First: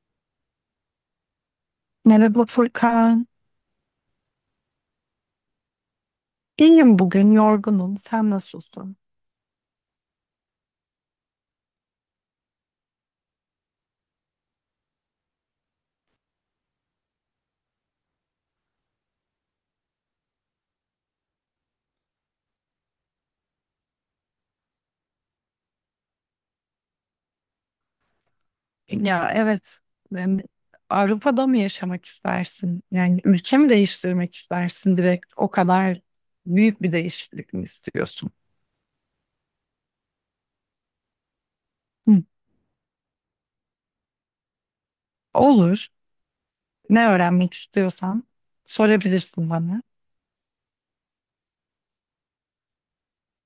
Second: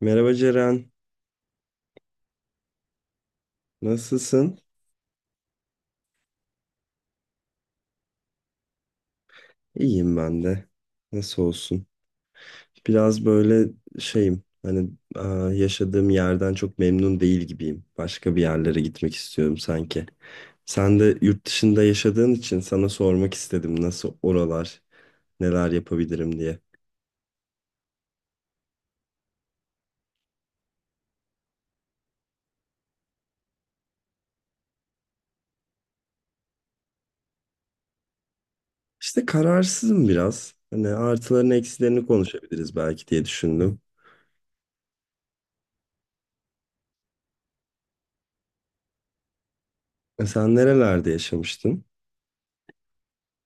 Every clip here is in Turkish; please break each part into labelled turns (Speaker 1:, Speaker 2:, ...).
Speaker 1: Merhaba Ceren,
Speaker 2: Merhaba Furkan.
Speaker 1: nasılsın?
Speaker 2: İyiyim bugün, yorgunum. Sen nasılsın?
Speaker 1: İyiyim ben de. Nasıl olsun? Biraz böyle şeyim, hani aa, yaşadığım yerden çok memnun değil gibiyim. Başka bir yerlere gitmek istiyorum sanki. Sen de yurt dışında yaşadığın için sana sormak istedim nasıl oralar, neler yapabilirim diye.
Speaker 2: Ya evet, em, Avrupa'da mı yaşamak istersin? Yani ülke mi değiştirmek istersin direkt? O kadar büyük bir değişiklik mi istiyorsun?
Speaker 1: İşte kararsızım biraz. Hani artılarını eksilerini
Speaker 2: Hı,
Speaker 1: konuşabiliriz belki diye düşündüm.
Speaker 2: olur. Ne öğrenmek istiyorsan sorabilirsin bana.
Speaker 1: Sen nerelerde yaşamıştın?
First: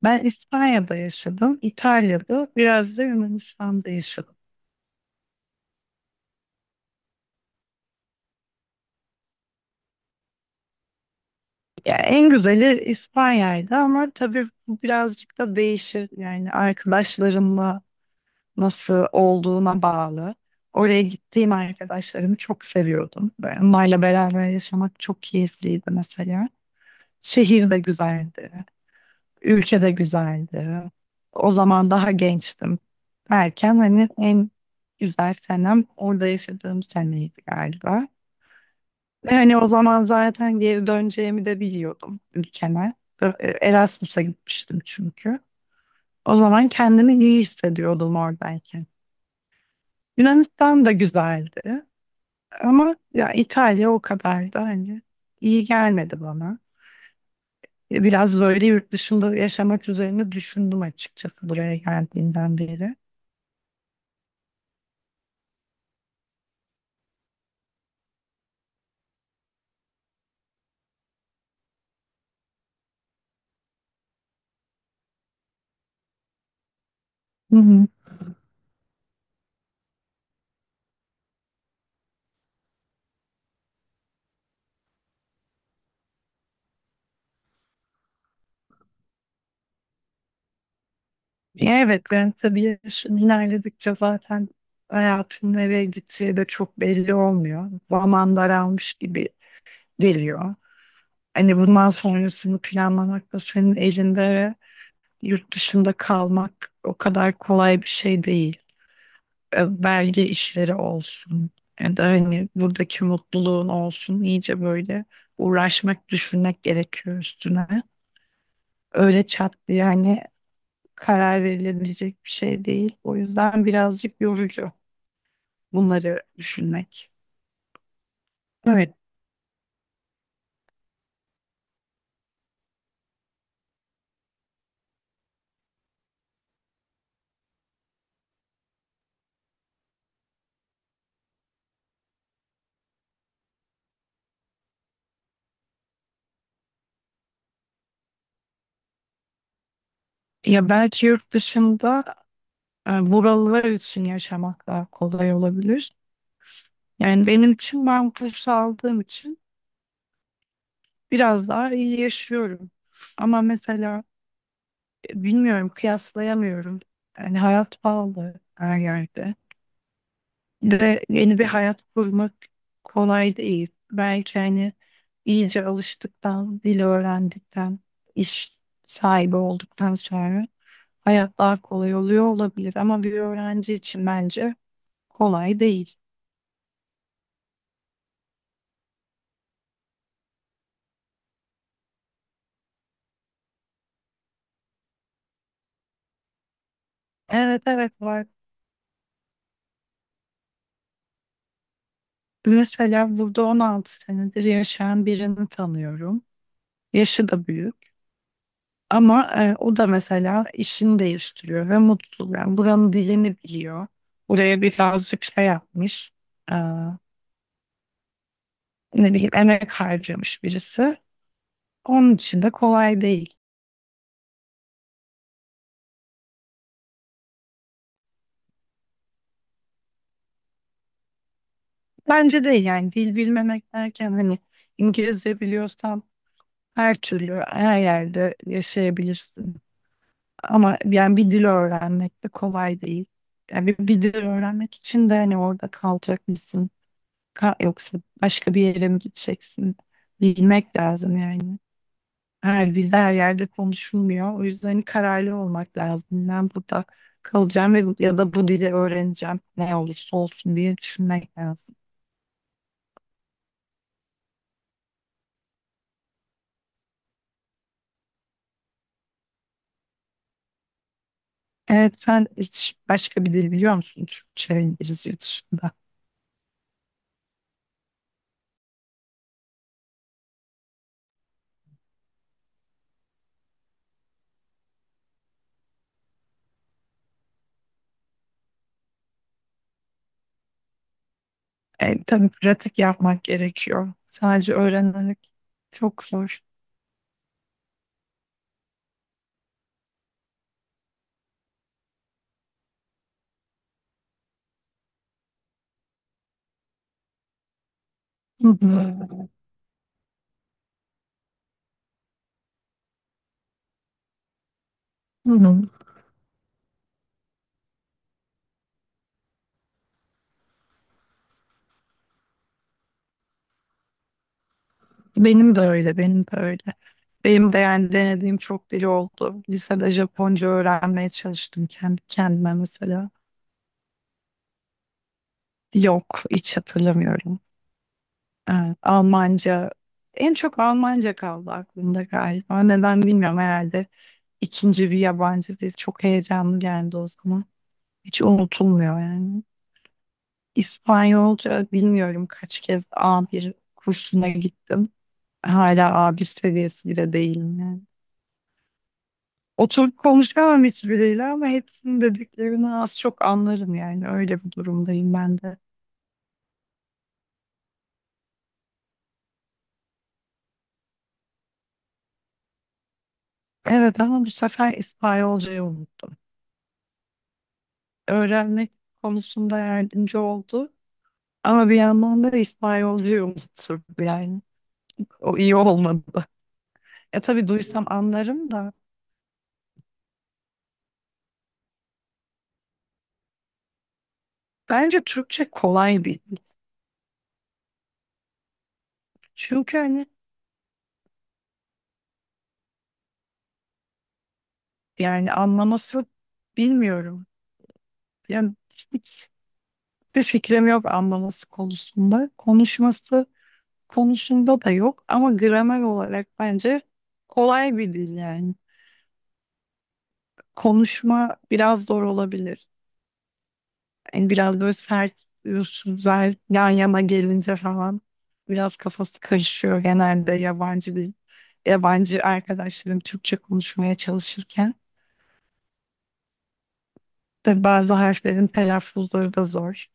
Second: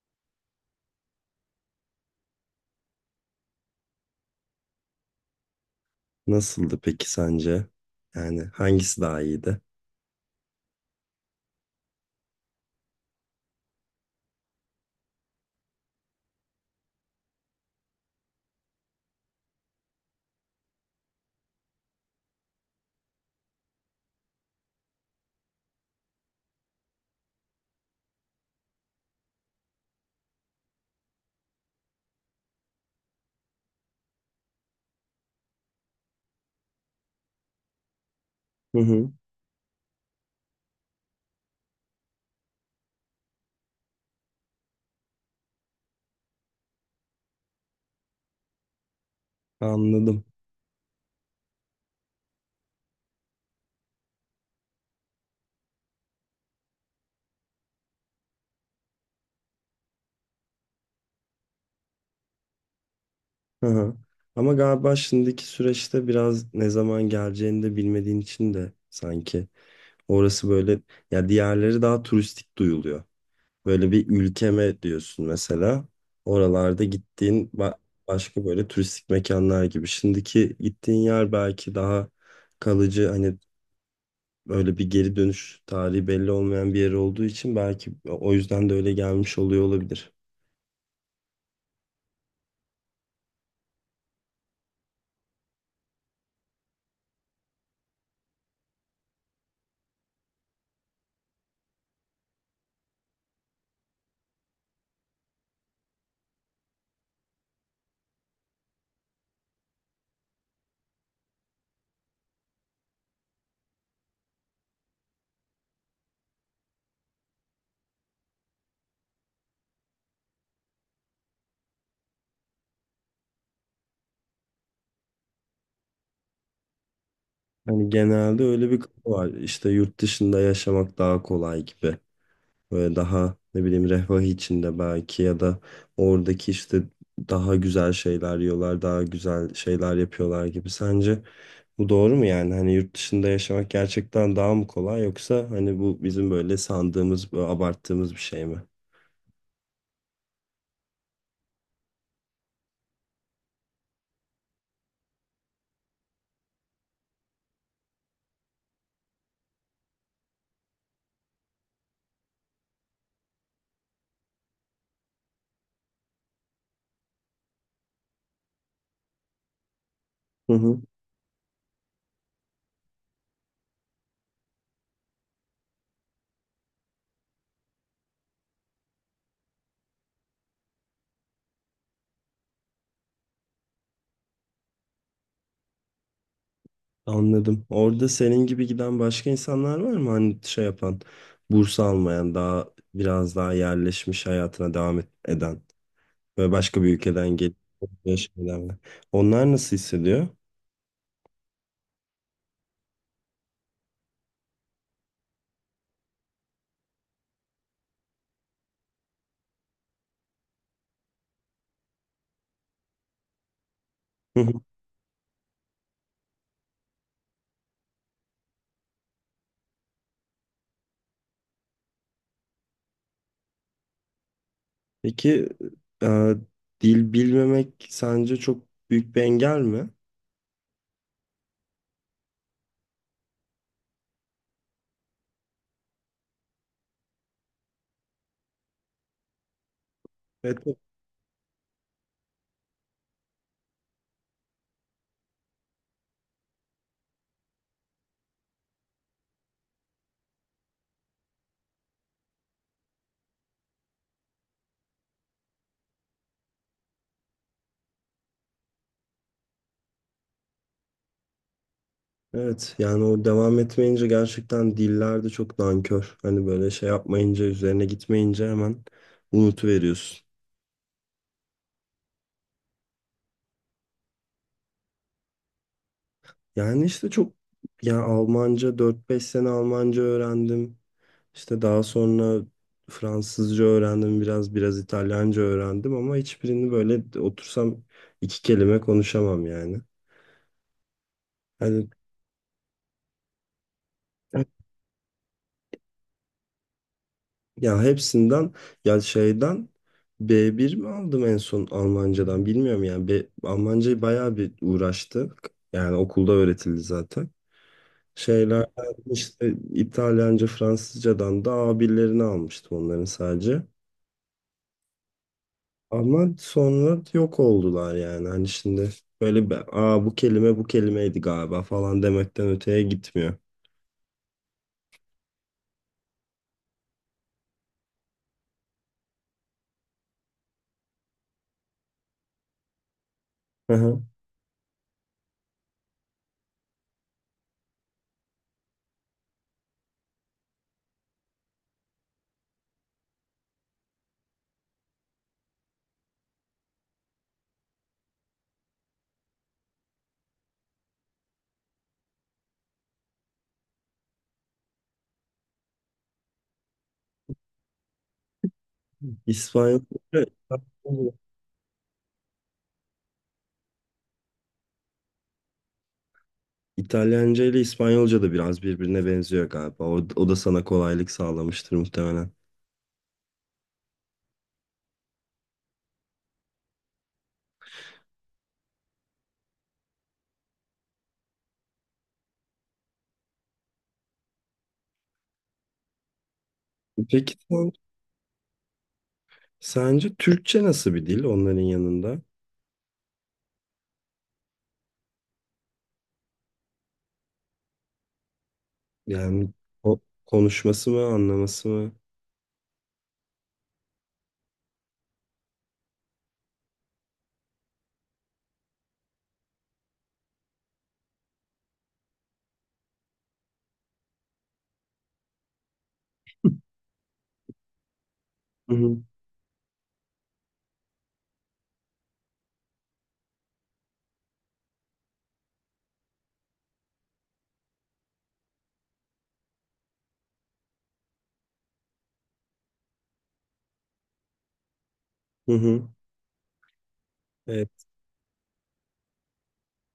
Speaker 2: Ben İspanya'da yaşadım, İtalya'da, biraz da Yunanistan'da yaşadım.
Speaker 1: Nasıldı peki sence? Yani hangisi daha iyiydi?
Speaker 2: Ya en güzeli İspanya'ydı ama tabii bu birazcık da değişir. Yani arkadaşlarımla nasıl olduğuna bağlı. Oraya gittiğim arkadaşlarımı çok seviyordum. Böyle onlarla beraber yaşamak çok keyifliydi mesela. Şehir de güzeldi. Ülke de güzeldi. O zaman daha gençtim. Erken hani en güzel senem orada yaşadığım seneydi galiba.
Speaker 1: Hı hı.
Speaker 2: Ve hani o zaman zaten geri döneceğimi de biliyordum ülkeme. Erasmus'a gitmiştim çünkü. O zaman kendimi iyi hissediyordum oradayken.
Speaker 1: Anladım.
Speaker 2: Yunanistan da güzeldi. Ama ya İtalya o kadar da hani iyi gelmedi bana. Biraz böyle yurt dışında yaşamak üzerine düşündüm açıkçası buraya geldiğinden beri.
Speaker 1: Hı hı. Ama galiba şimdiki süreçte biraz ne zaman geleceğini de bilmediğin için de sanki orası böyle ya diğerleri daha turistik duyuluyor. Böyle bir ülkeme diyorsun mesela. Oralarda gittiğin
Speaker 2: Hı hı.
Speaker 1: başka böyle turistik mekanlar gibi. Şimdiki gittiğin yer belki daha kalıcı hani böyle bir geri dönüş tarihi belli olmayan bir yer olduğu için belki o yüzden de öyle gelmiş oluyor olabilir.
Speaker 2: Evet, yani tabii yaşın ilerledikçe zaten hayatın nereye gideceği de çok belli olmuyor. Zaman daralmış gibi geliyor. Hani bundan sonrasını planlamak da senin elinde ve yurt dışında kalmak o kadar kolay bir şey değil. Belge işleri olsun. Yani da hani buradaki mutluluğun olsun. İyice böyle uğraşmak, düşünmek gerekiyor üstüne. Öyle çat diye hani karar verilebilecek bir şey değil. O yüzden birazcık yorucu bunları düşünmek.
Speaker 1: Hani genelde öyle bir
Speaker 2: Evet.
Speaker 1: kafa var. İşte yurt dışında yaşamak daha kolay gibi. Böyle daha ne bileyim refah içinde belki ya da oradaki işte daha güzel şeyler yiyorlar, daha güzel şeyler yapıyorlar gibi. Sence bu doğru mu yani? Hani yurt dışında yaşamak gerçekten daha mı kolay yoksa hani bu bizim böyle sandığımız, böyle abarttığımız bir şey mi?
Speaker 2: Ya belki yurt dışında buralılar için yaşamak daha kolay olabilir. Yani benim için ben kurs aldığım için biraz daha iyi yaşıyorum. Ama mesela bilmiyorum, kıyaslayamıyorum. Yani hayat pahalı her yerde.
Speaker 1: Hı hı.
Speaker 2: Bir de yeni bir hayat kurmak kolay değil. Belki hani iyice alıştıktan, dil öğrendikten, iş sahibi olduktan sonra hayat daha kolay oluyor olabilir. Ama bir öğrenci için bence kolay değil.
Speaker 1: Anladım. Orada senin gibi giden başka insanlar var mı? Hani şey yapan, burs almayan, daha biraz daha yerleşmiş hayatına eden ve başka bir ülkeden gelip
Speaker 2: Evet evet var.
Speaker 1: yaşayanlar. Onlar nasıl hissediyor?
Speaker 2: Mesela burada 16 senedir yaşayan birini tanıyorum. Yaşı da büyük. Ama o da mesela işini değiştiriyor ve mutlu. Yani buranın dilini biliyor.
Speaker 1: Hı hı.
Speaker 2: Buraya birazcık şey yapmış. e, ne bileyim emek harcamış birisi. Onun için de kolay değil.
Speaker 1: Peki e, dil bilmemek sence çok büyük bir engel mi?
Speaker 2: Bence değil yani dil bilmemek derken hani İngilizce biliyorsan her türlü her yerde yaşayabilirsin.
Speaker 1: Evet.
Speaker 2: Ama yani bir dil öğrenmek de kolay değil. Yani bir dil öğrenmek için de hani orada kalacak. Yoksa başka bir yere mi gideceksin? Bilmek lazım yani. Her dilde her yerde konuşulmuyor. O yüzden hani kararlı olmak lazım. Ben burada kalacağım ve ya da bu dili öğreneceğim. Ne olursa olsun diye düşünmek lazım.
Speaker 1: Evet. Yani o devam etmeyince gerçekten diller de çok nankör. Hani böyle şey yapmayınca, üzerine gitmeyince hemen unutuveriyorsun.
Speaker 2: Evet sen hiç başka bir dil biliyor musun? Türkçe, İngilizce dışında.
Speaker 1: Yani işte çok yani Almanca dört beş sene Almanca öğrendim. İşte daha sonra Fransızca öğrendim biraz İtalyanca öğrendim ama hiçbirini böyle otursam iki kelime konuşamam yani. Hani
Speaker 2: E, tabii pratik yapmak gerekiyor. Sadece öğrenerek çok zor.
Speaker 1: ya hepsinden ya şeyden B1 mi aldım en son Almancadan bilmiyorum yani B, Almancayı bayağı bir uğraştık. Yani okulda öğretildi zaten.
Speaker 2: Hı
Speaker 1: Şeyler
Speaker 2: hı.
Speaker 1: işte İtalyanca, Fransızcadan da A1'lerini almıştım onların sadece.
Speaker 2: Hı hı.
Speaker 1: Ama sonra yok oldular yani. Hani şimdi böyle bir, aa bu kelime bu kelimeydi galiba falan demekten öteye gitmiyor.
Speaker 2: Benim de öyle, benim de öyle. Benim de yani denediğim çok dil oldu. Lisede Japonca öğrenmeye çalıştım kendi kendime mesela.
Speaker 1: Hı hı.
Speaker 2: Yok, hiç hatırlamıyorum. Evet, Almanca, en çok Almanca kaldı aklımda galiba. Neden bilmiyorum herhalde. İkinci bir yabancı dil çok heyecanlı geldi o zaman. Hiç unutulmuyor yani. İspanyolca bilmiyorum kaç kez a bir kursuna gittim. Hala A1 seviyesinde değilim yani.
Speaker 1: İspanyolca,
Speaker 2: Oturup konuşamam hiçbiriyle ama hepsinin dediklerini az çok anlarım yani öyle bir durumdayım ben de.
Speaker 1: İtalyanca ile İspanyolca da biraz birbirine benziyor galiba. O da sana kolaylık sağlamıştır muhtemelen.
Speaker 2: Evet ama bu sefer İspanyolcayı unuttum. Öğrenmek konusunda yardımcı oldu ama bir yandan da İspanyolcayı unuttum yani. O iyi olmadı. E
Speaker 1: Peki
Speaker 2: tabii
Speaker 1: sen-
Speaker 2: duysam anlarım da.
Speaker 1: Sence Türkçe nasıl bir dil onların yanında?
Speaker 2: Bence Türkçe kolay bir.
Speaker 1: Yani
Speaker 2: Çünkü
Speaker 1: o,
Speaker 2: hani
Speaker 1: konuşması mı, anlaması mı?
Speaker 2: yani anlaması bilmiyorum. Yani hiçbir fikrim yok anlaması konusunda. Konuşması konusunda da yok ama gramer olarak bence kolay bir dil yani.
Speaker 1: Hı hı.
Speaker 2: Konuşma biraz zor olabilir. Yani biraz böyle sert üsluplar yan yana gelince falan biraz kafası karışıyor genelde yabancı dil. Yabancı arkadaşlarım Türkçe konuşmaya çalışırken
Speaker 1: Hı hı.
Speaker 2: de
Speaker 1: Evet,
Speaker 2: bazı harflerin telaffuzları da zor.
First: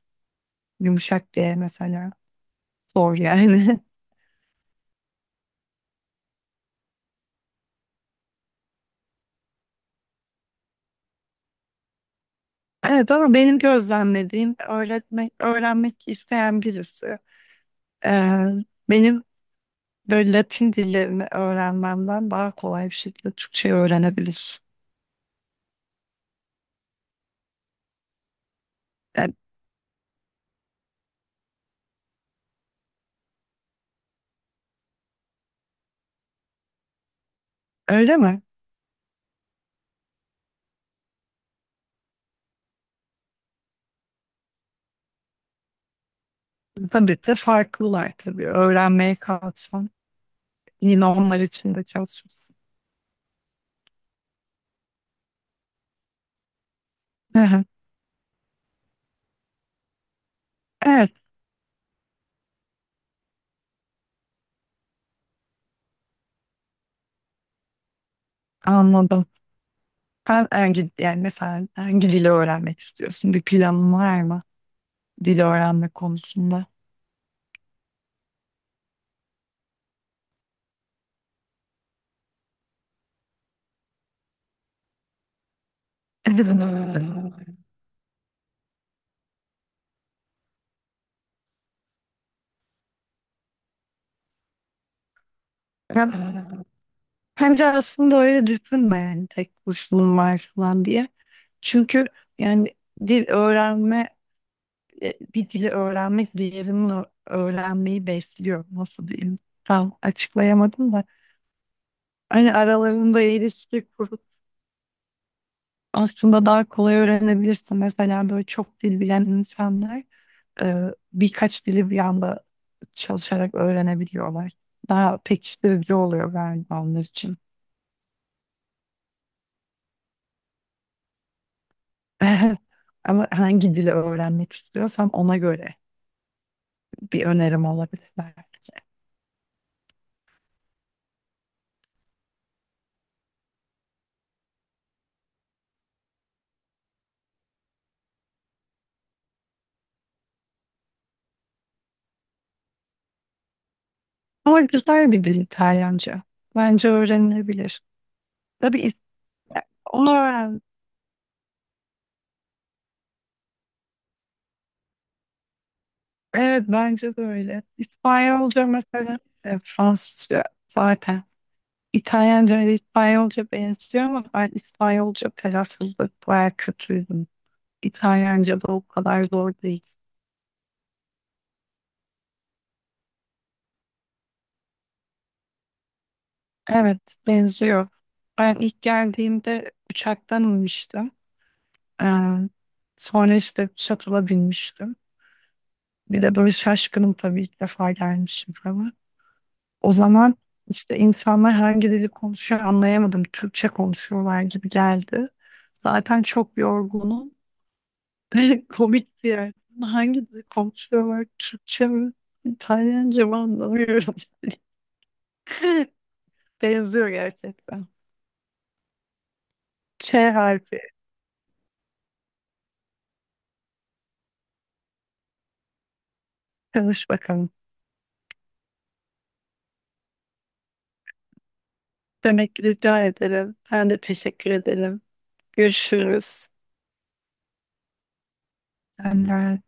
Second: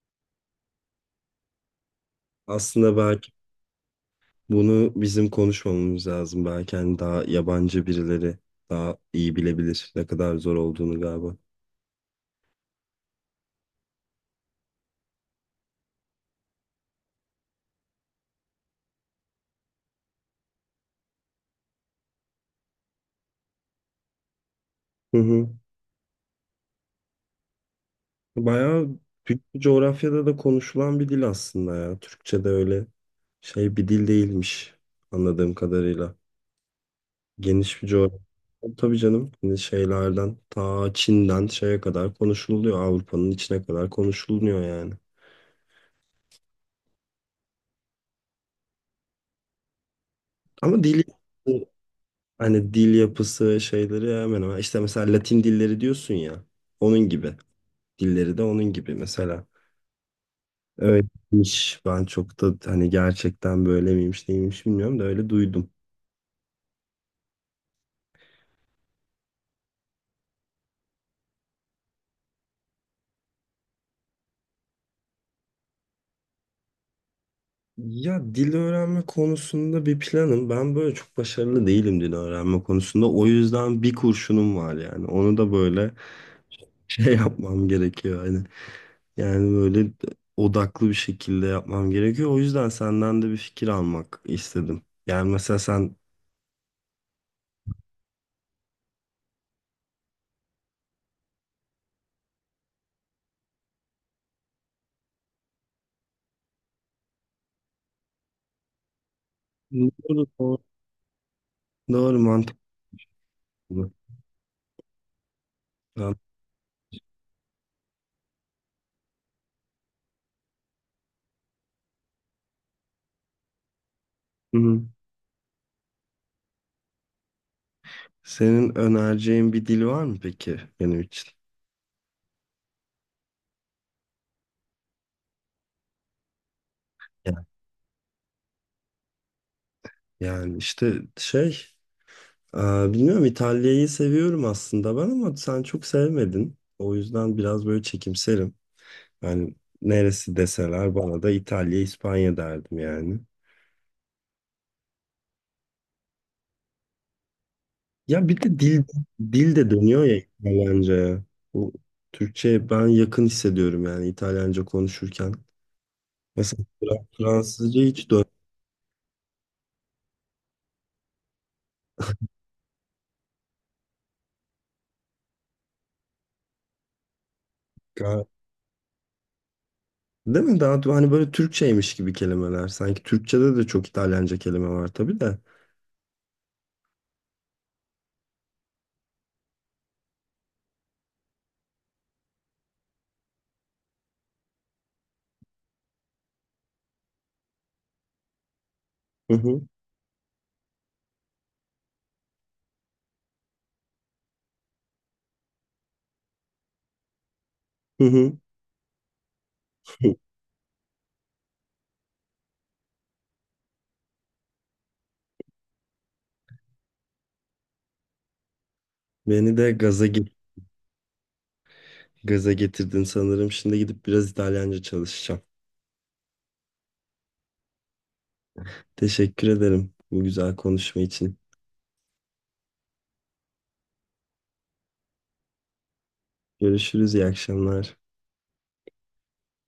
Speaker 2: Yumuşak diye mesela
Speaker 1: aslında
Speaker 2: zor
Speaker 1: belki
Speaker 2: yani.
Speaker 1: bunu bizim konuşmamamız lazım. Belki hani daha yabancı birileri daha iyi bilebilir ne kadar zor olduğunu galiba.
Speaker 2: Evet ama benim gözlemlediğim öğretmek, öğrenmek isteyen birisi. Ee, benim böyle Latin dillerini öğrenmemden daha kolay bir şekilde Türkçeyi öğrenebilir.
Speaker 1: Hı hı. Bayağı
Speaker 2: Yani
Speaker 1: büyük bir coğrafyada da konuşulan bir dil aslında ya. Türkçe de öyle şey bir dil değilmiş anladığım kadarıyla. Geniş bir
Speaker 2: öyle
Speaker 1: coğrafya.
Speaker 2: mi?
Speaker 1: Tabii canım hani şeylerden ta Çin'den şeye kadar konuşuluyor. Avrupa'nın içine kadar konuşuluyor yani.
Speaker 2: Tabii de farklılar tabii. Öğrenmeye kalksan
Speaker 1: Ama dili
Speaker 2: yine onlar için de çalışırsın.
Speaker 1: hani dil yapısı şeyleri hemen hemen. İşte mesela Latin dilleri diyorsun ya. Onun gibi.
Speaker 2: Hı hı.
Speaker 1: Dilleri de onun gibi mesela.
Speaker 2: Evet
Speaker 1: Öyleymiş. Ben çok da hani gerçekten böyle miymiş neymiş bilmiyorum da öyle duydum.
Speaker 2: anladım. Sen hangi, yani mesela hangi dili öğrenmek istiyorsun? Bir planın var mı? Dil öğrenme konusunda.
Speaker 1: Ya dil öğrenme konusunda bir planım. Ben böyle çok başarılı değilim dil öğrenme konusunda. O yüzden bir kurşunum var yani. Onu da böyle şey yapmam gerekiyor. Hani yani böyle odaklı bir şekilde yapmam gerekiyor. O yüzden senden de bir fikir almak istedim. Yani mesela sen
Speaker 2: Evet. Bence aslında öyle düşünme yani tek kuşluğum var falan diye. Çünkü yani dil öğrenme, bir dili öğrenmek diğerinin öğrenmeyi besliyor. Nasıl diyeyim? Tam
Speaker 1: doğru,
Speaker 2: açıklayamadım da.
Speaker 1: doğru
Speaker 2: Hani
Speaker 1: mantıklı.
Speaker 2: aralarında ilişki kurup
Speaker 1: Tamam.
Speaker 2: aslında daha kolay öğrenebilirsin. Mesela böyle çok dil bilen insanlar birkaç dili bir anda çalışarak öğrenebiliyorlar.
Speaker 1: Hı hı.
Speaker 2: Daha pekiştirici oluyor galiba onlar için.
Speaker 1: Senin önereceğin bir dil var mı peki benim için?
Speaker 2: Ama hangi dili öğrenmek istiyorsam ona göre bir
Speaker 1: Ya-
Speaker 2: önerim olabilir belki.
Speaker 1: Yani işte şey, e, bilmiyorum İtalya'yı seviyorum aslında ben ama sen çok sevmedin. O yüzden biraz böyle çekimserim. Yani neresi deseler bana da İtalya, İspanya derdim yani.
Speaker 2: Ama güzel bir dil İtalyanca. Bence öğrenilebilir.
Speaker 1: Ya bir de
Speaker 2: Tabii
Speaker 1: dil de dönüyor
Speaker 2: onu
Speaker 1: ya
Speaker 2: öğren.
Speaker 1: İtalyanca'ya. Bu Türkçe ben yakın hissediyorum yani İtalyanca konuşurken.
Speaker 2: Evet bence de öyle.
Speaker 1: Fransızca hiç
Speaker 2: İspanyolca mesela Fransızca zaten. İtalyanca ile İspanyolca benziyor ama ben İspanyolca telaffuzda bayağı kötüydüm.
Speaker 1: dön.
Speaker 2: İtalyanca da o kadar zor değil.
Speaker 1: Değil mi? Daha hani böyle Türkçeymiş gibi kelimeler. Sanki Türkçede de çok İtalyanca kelime var tabii de.
Speaker 2: Evet benziyor. Ben ilk geldiğimde uçaktan inmiştim. Ee, sonra işte shuttle'a binmiştim. Bir de böyle şaşkınım tabii ilk defa gelmişim falan.
Speaker 1: Hı hı.
Speaker 2: O zaman işte insanlar hangi dili konuşuyor anlayamadım. Türkçe konuşuyorlar gibi geldi. Zaten çok yorgunum.
Speaker 1: Hı hı.
Speaker 2: Komik bir yer. Hangi dili konuşuyorlar? Türkçe mi? İtalyanca mı anlamıyorum. Benziyor gerçekten.
Speaker 1: Beni de gaza
Speaker 2: Ç
Speaker 1: ge-
Speaker 2: harfi.
Speaker 1: gaza getirdin sanırım. Şimdi gidip biraz İtalyanca çalışacağım.
Speaker 2: Çalış bakalım.
Speaker 1: Teşekkür ederim bu güzel konuşma için.
Speaker 2: Demek ki rica ederim. Ben de teşekkür ederim. Görüşürüz.
Speaker 1: Görüşürüz, iyi akşamlar.
Speaker 2: Ben de